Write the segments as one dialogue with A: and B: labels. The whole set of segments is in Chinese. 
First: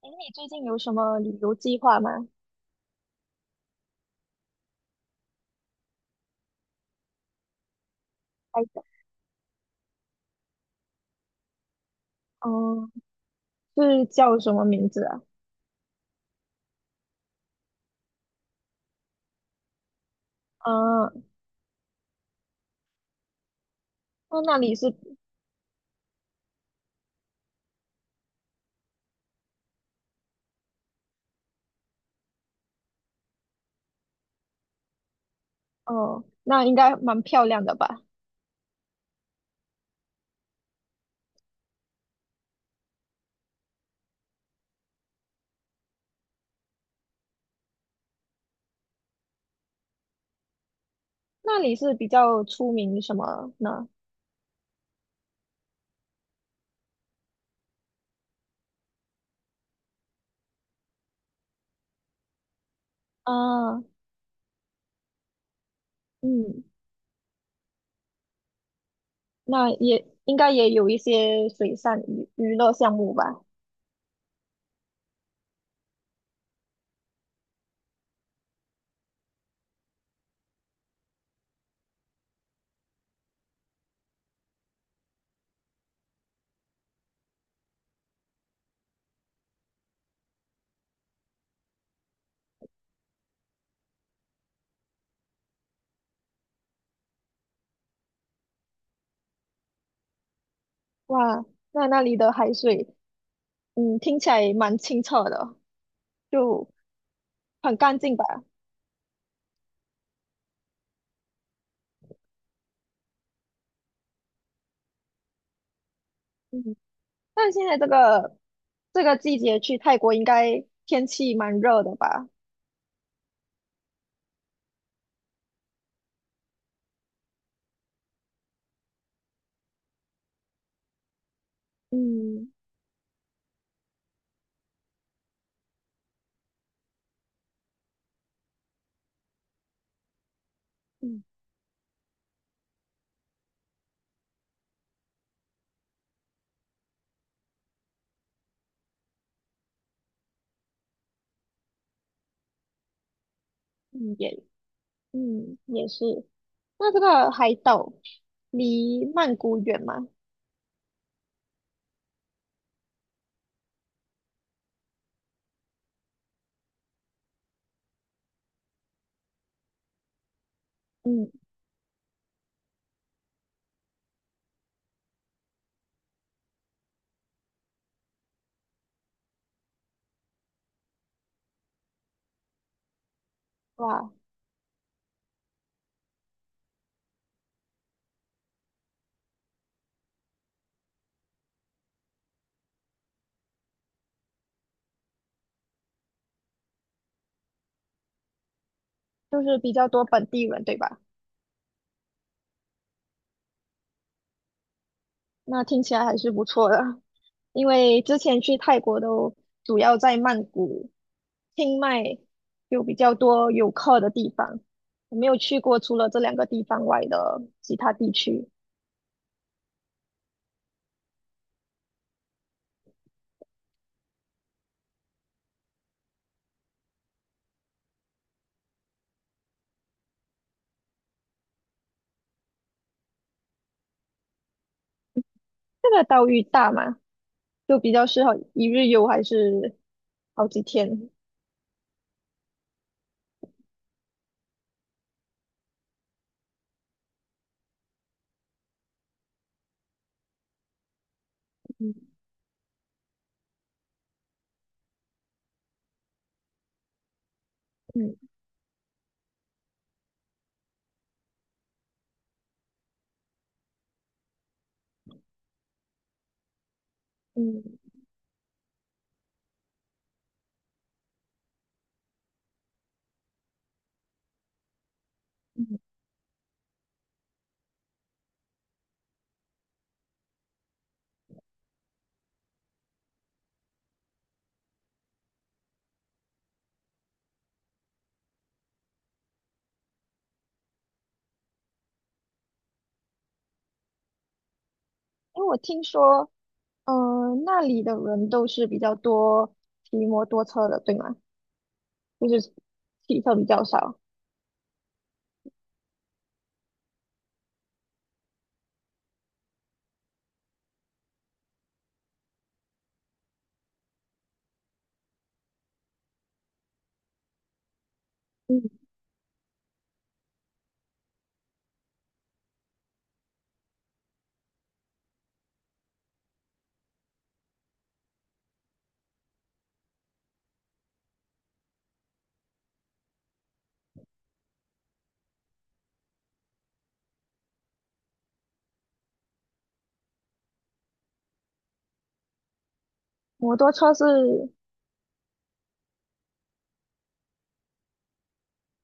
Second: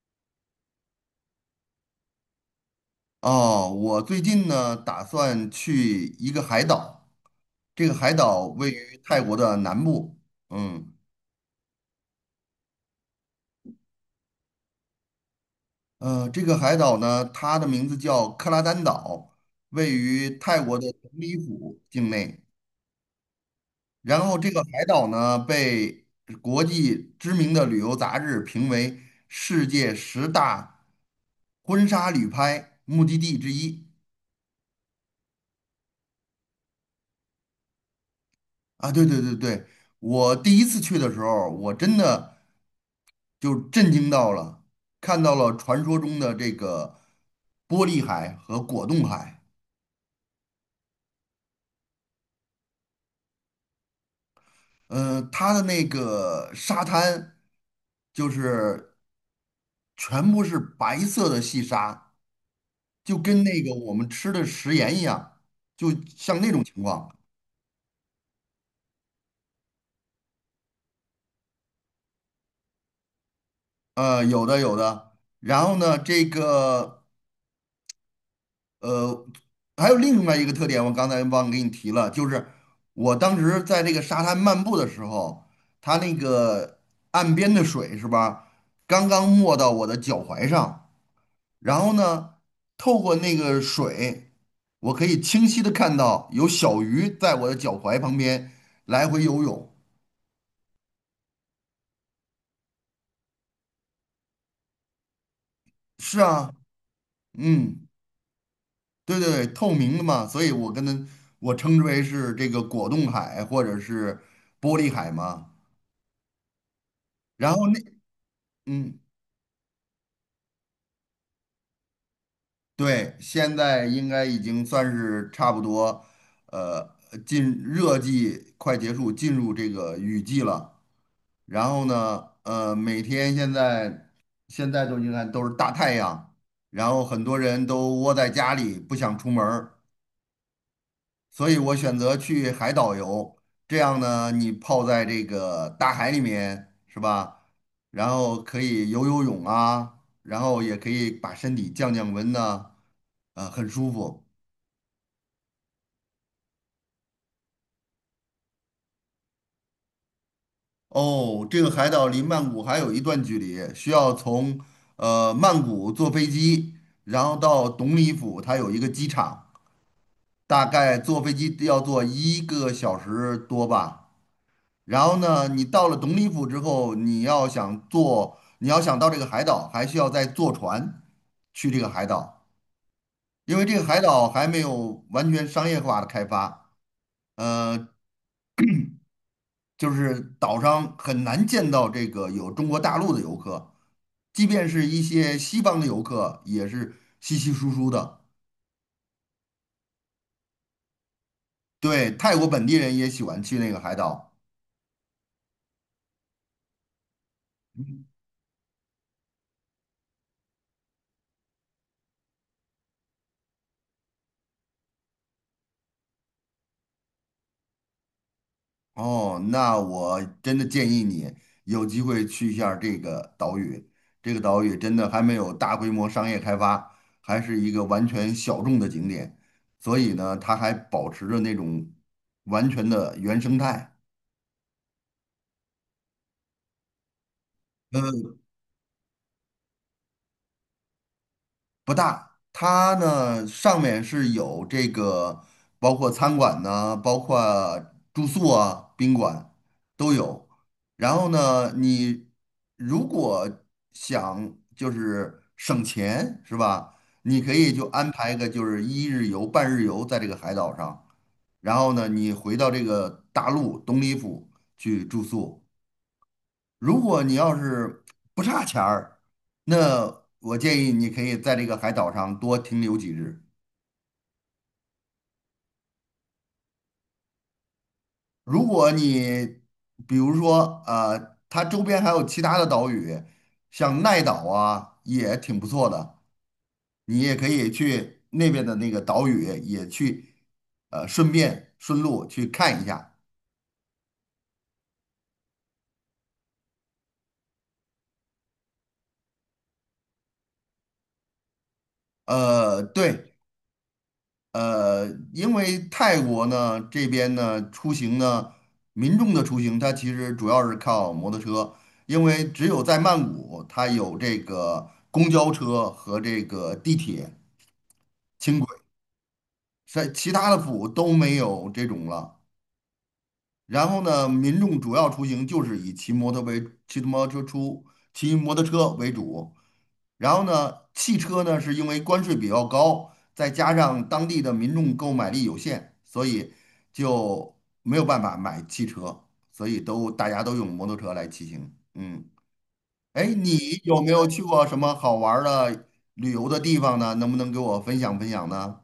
A: 哎，你最近有什么旅游计划吗？
B: 哦，我最近呢打算去一个海岛，这个海岛位
A: 哎，
B: 于泰国的南部。嗯
A: 嗯，是叫什么名字啊？
B: 呃，这个海岛呢，它的名字叫克拉丹岛，位于泰国的董
A: 嗯，
B: 里府境内。然后
A: 那
B: 这
A: 那
B: 个
A: 里
B: 海
A: 是。
B: 岛呢，被国际知名的旅游杂志评为世界十大婚纱旅拍目的地之一。
A: 哦，那应该蛮漂亮的吧？
B: 啊，对对对对，我第一次去的时候，我真的就震惊到了，看到了传说中的这个玻璃海和果冻海。
A: 那里是比较出名什么呢？
B: 嗯，它的那个沙滩就是全部是白色的细沙，就跟那个
A: 啊，
B: 我们吃的食盐一样，就像那种
A: 嗯，
B: 情况。
A: 那也应该也有一些水上娱乐项目吧？
B: 有的有的。然后呢，这个。呃，还有另外一个特点，我刚才忘给你提了，就是我当时在这个沙滩漫步的时候，它那个岸边的水是吧，刚刚没到我的脚踝上。然后呢，透过那个水，我可以清晰的看到有小鱼在我的脚踝旁边来回游泳。
A: 哇，那里的海水，嗯，听起来蛮清澈的，
B: 是啊。
A: 就很
B: 嗯，
A: 干净吧？
B: 对对对，透明的嘛，所以我跟它，我称之为是这个果冻海或者是玻璃海嘛。
A: 嗯，
B: 然
A: 但
B: 后
A: 现在
B: 那。
A: 这个
B: 嗯，
A: 这个季节去泰国应该天气蛮热的吧？
B: 对，现在应该已经算是差不多。呃，进热季快结束，进入这个雨季了。然后呢，
A: 嗯
B: 每天现在都你看都是大太阳，然后很多人都窝在家里不想出门儿，
A: 嗯
B: 所以我选择去海岛游。这样呢，你泡在这个大海里面，是吧？然后可以游游泳啊，然后也可以把身体降降温呐。啊，很舒
A: 嗯，
B: 服。
A: 也是。那这个海岛离曼谷远吗？
B: 哦，这个海岛离曼谷还有一段距离，需要从曼谷坐飞机，然后到董里府，它有一个机场，大概坐
A: 嗯，
B: 飞机要坐一个小时多吧。然后呢，你到了董里府之后，你要想坐，你要想到这个海岛，还需要再坐船去这个海岛，因为这个海
A: 哇，
B: 岛还没有完全商业化的开发。呃，就是岛上很难见到这个有中国大陆的游客，即便是一些西方的游客也是稀稀疏疏的。
A: 就是比较多本地人，对吧？
B: 对，泰国本地人也喜欢去那个海岛。
A: 那听起来还是不错的，因为之前去泰国都主要在曼谷、清迈有比较多游客的地方，我没有去过除了这两个地方外的其他地区。
B: 哦，那我真的建议你有机会去一下儿这个岛屿。这个岛屿真的还没有大规模商业开发，还是一个完全小众的景点，所以呢，它还保持着那种完全的原生态。
A: 这个岛屿大吗？就比较适
B: 呃
A: 合一日游还是好几天？
B: 不大。它呢上面是有这个，包括餐馆呢，包括住宿啊、宾馆都有。然后呢，
A: 嗯
B: 你如果想就是省钱是吧？你可以就安
A: 嗯
B: 排个就是一日游、半日游在这个海岛上，然后呢，你回到这个大陆东里府去住宿。如果你要
A: 嗯。
B: 是不差钱儿，那我建议你可以在这个海岛上多停留几日。
A: 嗯
B: 如果你比如说它周边还有其他的岛屿，像奈岛啊，也挺不错的，你也可以去那边的那个岛屿也去。顺便顺路去看一下。
A: 因为我听说，嗯、那里的人都是比较多骑摩托车的，对吗？就是汽
B: 对。
A: 车比较少。
B: 呃，因为泰国呢这边呢出行呢，民众的出行它其实主要是靠摩托车，因为只有在曼谷它有这个公交车和这个地铁、轻轨，
A: 嗯，
B: 在其他的府都没有这种了。然后呢，民众主要出行就是以骑摩托为骑摩托车出，骑摩托车为主。然后呢，汽车呢是因为关税比较高，再加上当地的民众购买力有限，所以就没有办法买汽车，所以大家都用摩托车来骑行。嗯，哎，
A: 摩
B: 你
A: 托车
B: 有
A: 是。
B: 没有去过什么好玩儿的旅游的地方呢？能不能给我分享分享呢？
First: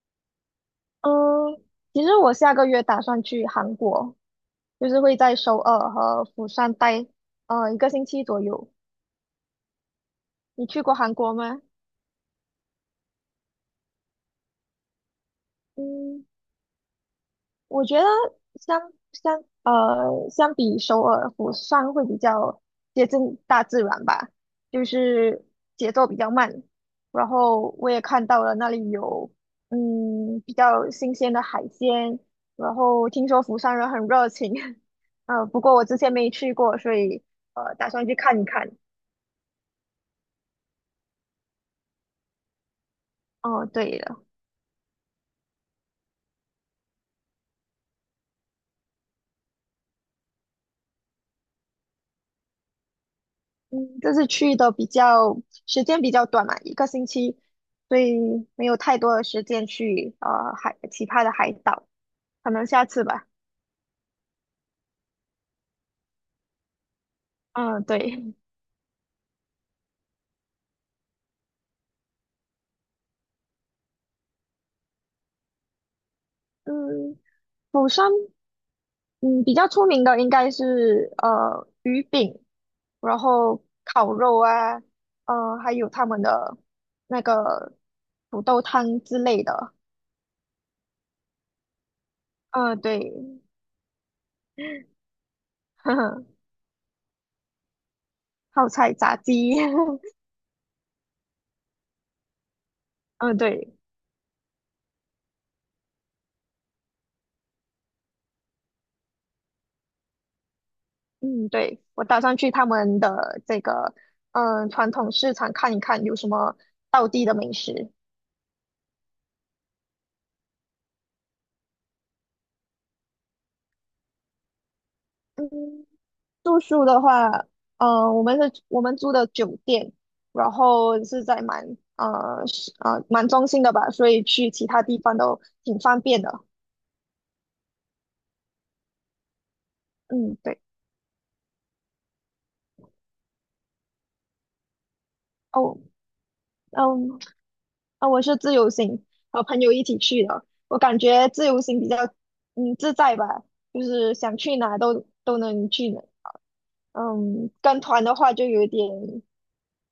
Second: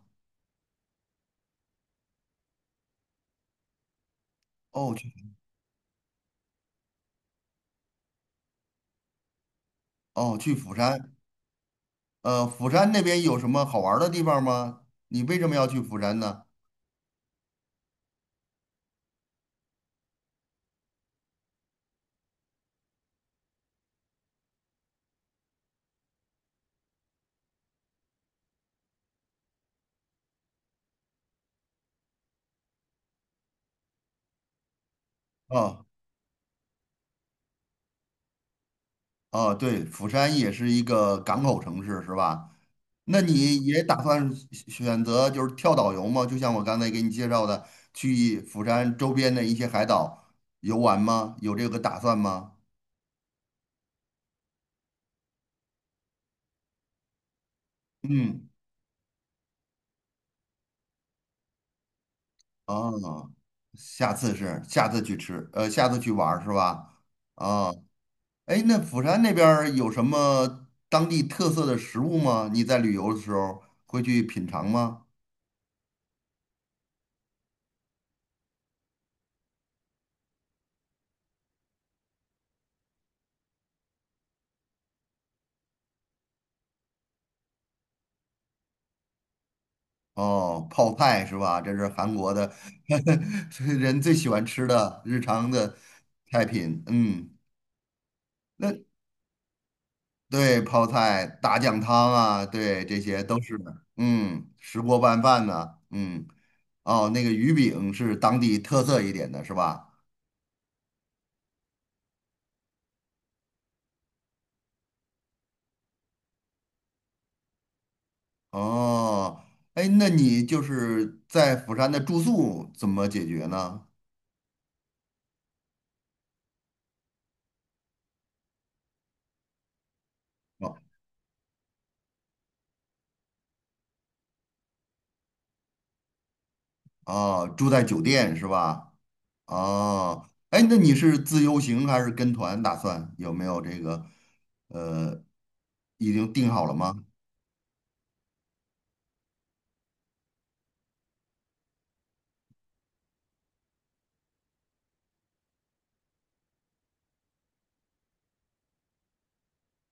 A: 嗯，其实我下个月打算去韩国，就
B: 哦，
A: 是
B: 去
A: 会在首尔和釜山待，一个星期左右。
B: 哦，去
A: 你
B: 釜
A: 去过
B: 山。
A: 韩国吗？
B: 釜山那边有什么好玩儿的地方吗？你为什么要去釜山
A: 嗯，
B: 呢？
A: 我觉得相相相比首尔、釜山会比较接近大自然吧，就是节奏比较慢。然后我也看到了那里有比较新鲜的海鲜，然后听说釜山人很热情。不过
B: 哦
A: 我之前没去过，所以打算去看一看。
B: 哦，对，釜山也是一个港口城市，是吧？那你
A: 哦，
B: 也
A: 对
B: 打
A: 了。
B: 算选择就是跳岛游吗？就像我刚才给你介绍的，去釜山周边的一些海岛游玩吗？有这个打算吗？
A: 嗯，这次去的时间比较短嘛，一个星期，所以
B: 嗯，
A: 没有太多的时间去其他的海岛，可能下次吧。
B: 哦，下次是下次去吃，呃，下次去玩儿是吧？啊、
A: 嗯，对。
B: 哎，那釜山那边儿有什么当地特色的食物吗？你在旅游的时候会去品尝吗？
A: 嗯，釜山，嗯，比较出名的应该是鱼饼，然后烤肉啊，还有他们的那个土豆汤之类的。
B: 哦，泡菜是吧？这是韩国的
A: 嗯，对，
B: 人最喜欢吃的日常的
A: 呵呵，
B: 菜品。嗯，
A: 泡
B: 那
A: 菜炸鸡，
B: 对泡菜、大酱汤啊，对，这 些
A: 嗯，
B: 都是
A: 对。
B: 的。嗯，石锅拌饭呢、嗯，哦，那个鱼饼是当地特色一点的，是吧？
A: 嗯，对，我打算去他们的这个传统市场看一看有什么道地的美食。
B: 哦，哎，那你就是在釜山的住宿怎么解决呢？
A: 嗯，住宿的话，我们租的酒店，然
B: 哦，
A: 后是在蛮中心的吧，所以去其他地方都挺方便的。
B: 啊，住在酒店是吧？哦，
A: 嗯，对，
B: 哎，那你是自由行还是跟团打算？有没有这个呃，
A: 哦，
B: 已经定好了吗？
A: 嗯，啊，我是自由行，和朋友一起去的，我感觉自由行比较自在吧，就是想去哪都能去，嗯，跟团的话就有点，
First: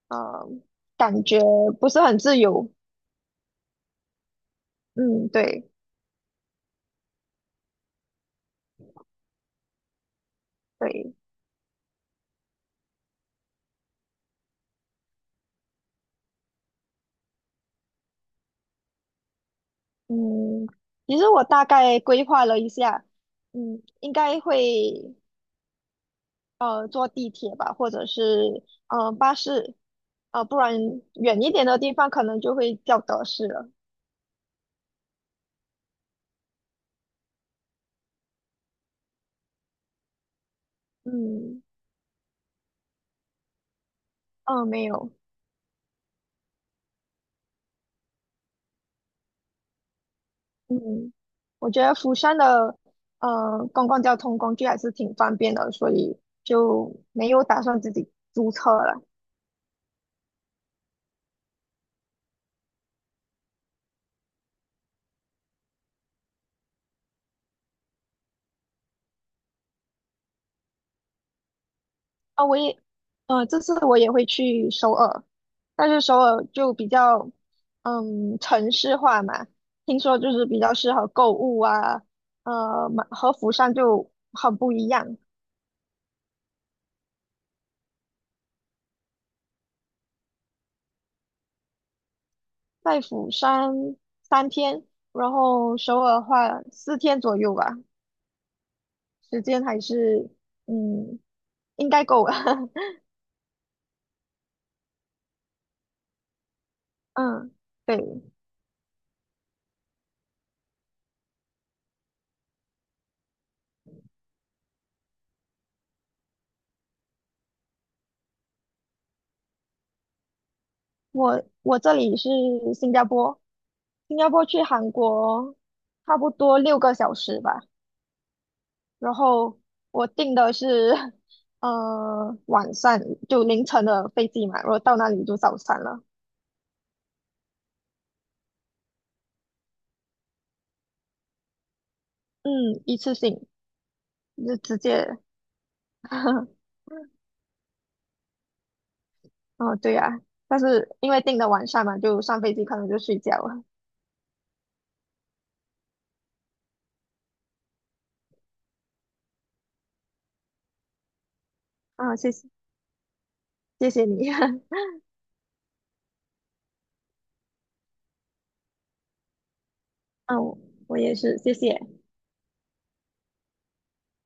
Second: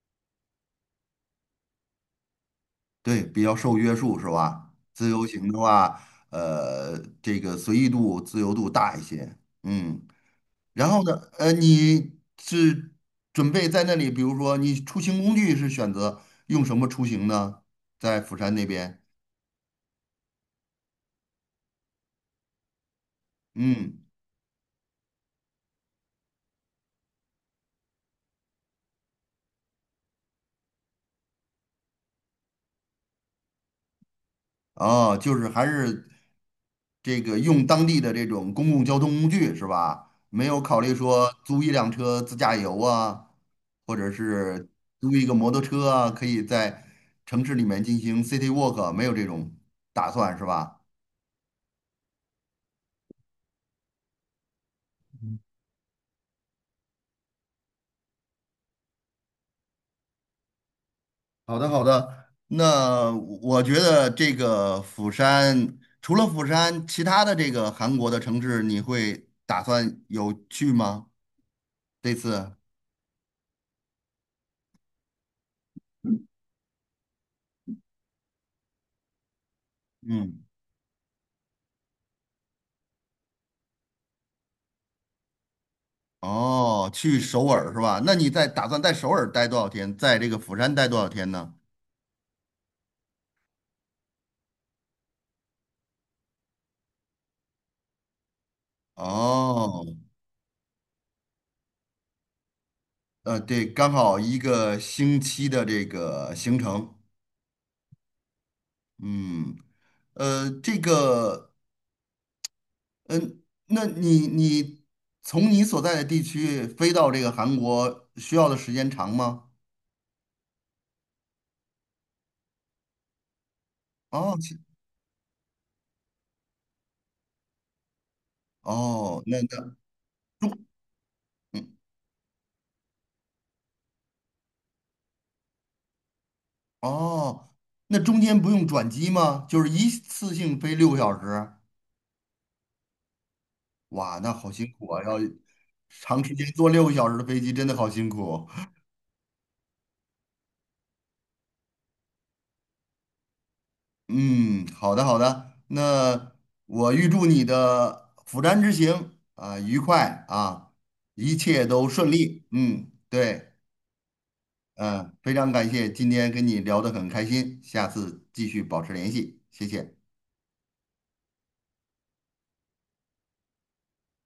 A: 嗯，感觉不是很自由。
B: 对，比较受约束是吧？自由
A: 嗯，
B: 行的
A: 对
B: 话，这个随意度、自由度大一些。嗯，然后呢，
A: 对。
B: 你是准备在那里，比如说你出行工具是选择用什么出行呢？在釜山那边，
A: 嗯，其实我大概规划了一下，嗯，
B: 嗯。
A: 应该会坐地铁吧，或者是巴士，不然远一点的地方可能就会叫德士了。
B: 哦，就是还是这个用当地的这种公共交通工具是吧？没有考虑说租
A: 嗯
B: 一辆车自驾游啊，或者
A: 嗯，
B: 是
A: 没
B: 租
A: 有。
B: 一个摩托车啊，可以在城市里面进行 city walk，没有这种打算是吧？
A: 嗯，我觉得釜山的公共交通工具还是挺方便的，所以就没有打算自己租车了。
B: 好的，好的。那我觉得这个釜山，除了釜山，其他的这个韩国的城市，你会打算有去吗？这
A: 啊，
B: 次？
A: 我也，这次我也会去首尔，但是首尔就比较，嗯，城市化嘛，听说就
B: 嗯。
A: 是比较适合购物啊，嘛和釜山就很不一样。
B: 哦，去首尔是吧？那你在打算在首尔待多少天？在这个釜山待多少天呢？
A: 在釜山3天，然后首尔的话4天左右吧，时间还
B: 哦，
A: 是，嗯，应该够了。
B: 对，刚好一个星期的这个行程。
A: 嗯，对。
B: 嗯，这个，嗯，那你从你所在的地区飞到这个韩国需要的时间长吗？
A: 我这里是新加坡，新加
B: 哦，
A: 坡去韩国差不多6个小时吧。然
B: 哦，那
A: 后
B: 那
A: 我订的是 呃晚上就凌晨的飞机嘛，然后到那里就早餐了。
B: 哦，那中间不用转机吗？就是一次性飞六个小时？
A: 嗯，一次性
B: 哇，那好
A: 就
B: 辛
A: 直
B: 苦啊！
A: 接。
B: 要长时间 坐六个小时的飞机，真的好辛苦。
A: 哦，对呀、但是因为订的晚上嘛，就上飞机可能就睡觉了。
B: 嗯，好的好的，那我预祝你的釜山之行啊、愉快啊，一切都顺
A: 啊、谢
B: 利。
A: 谢
B: 嗯，对，
A: 谢谢你，
B: 嗯、非常感谢今天跟你聊得很开心，下次继续保持联系，谢谢。
A: 嗯、我也是，谢谢。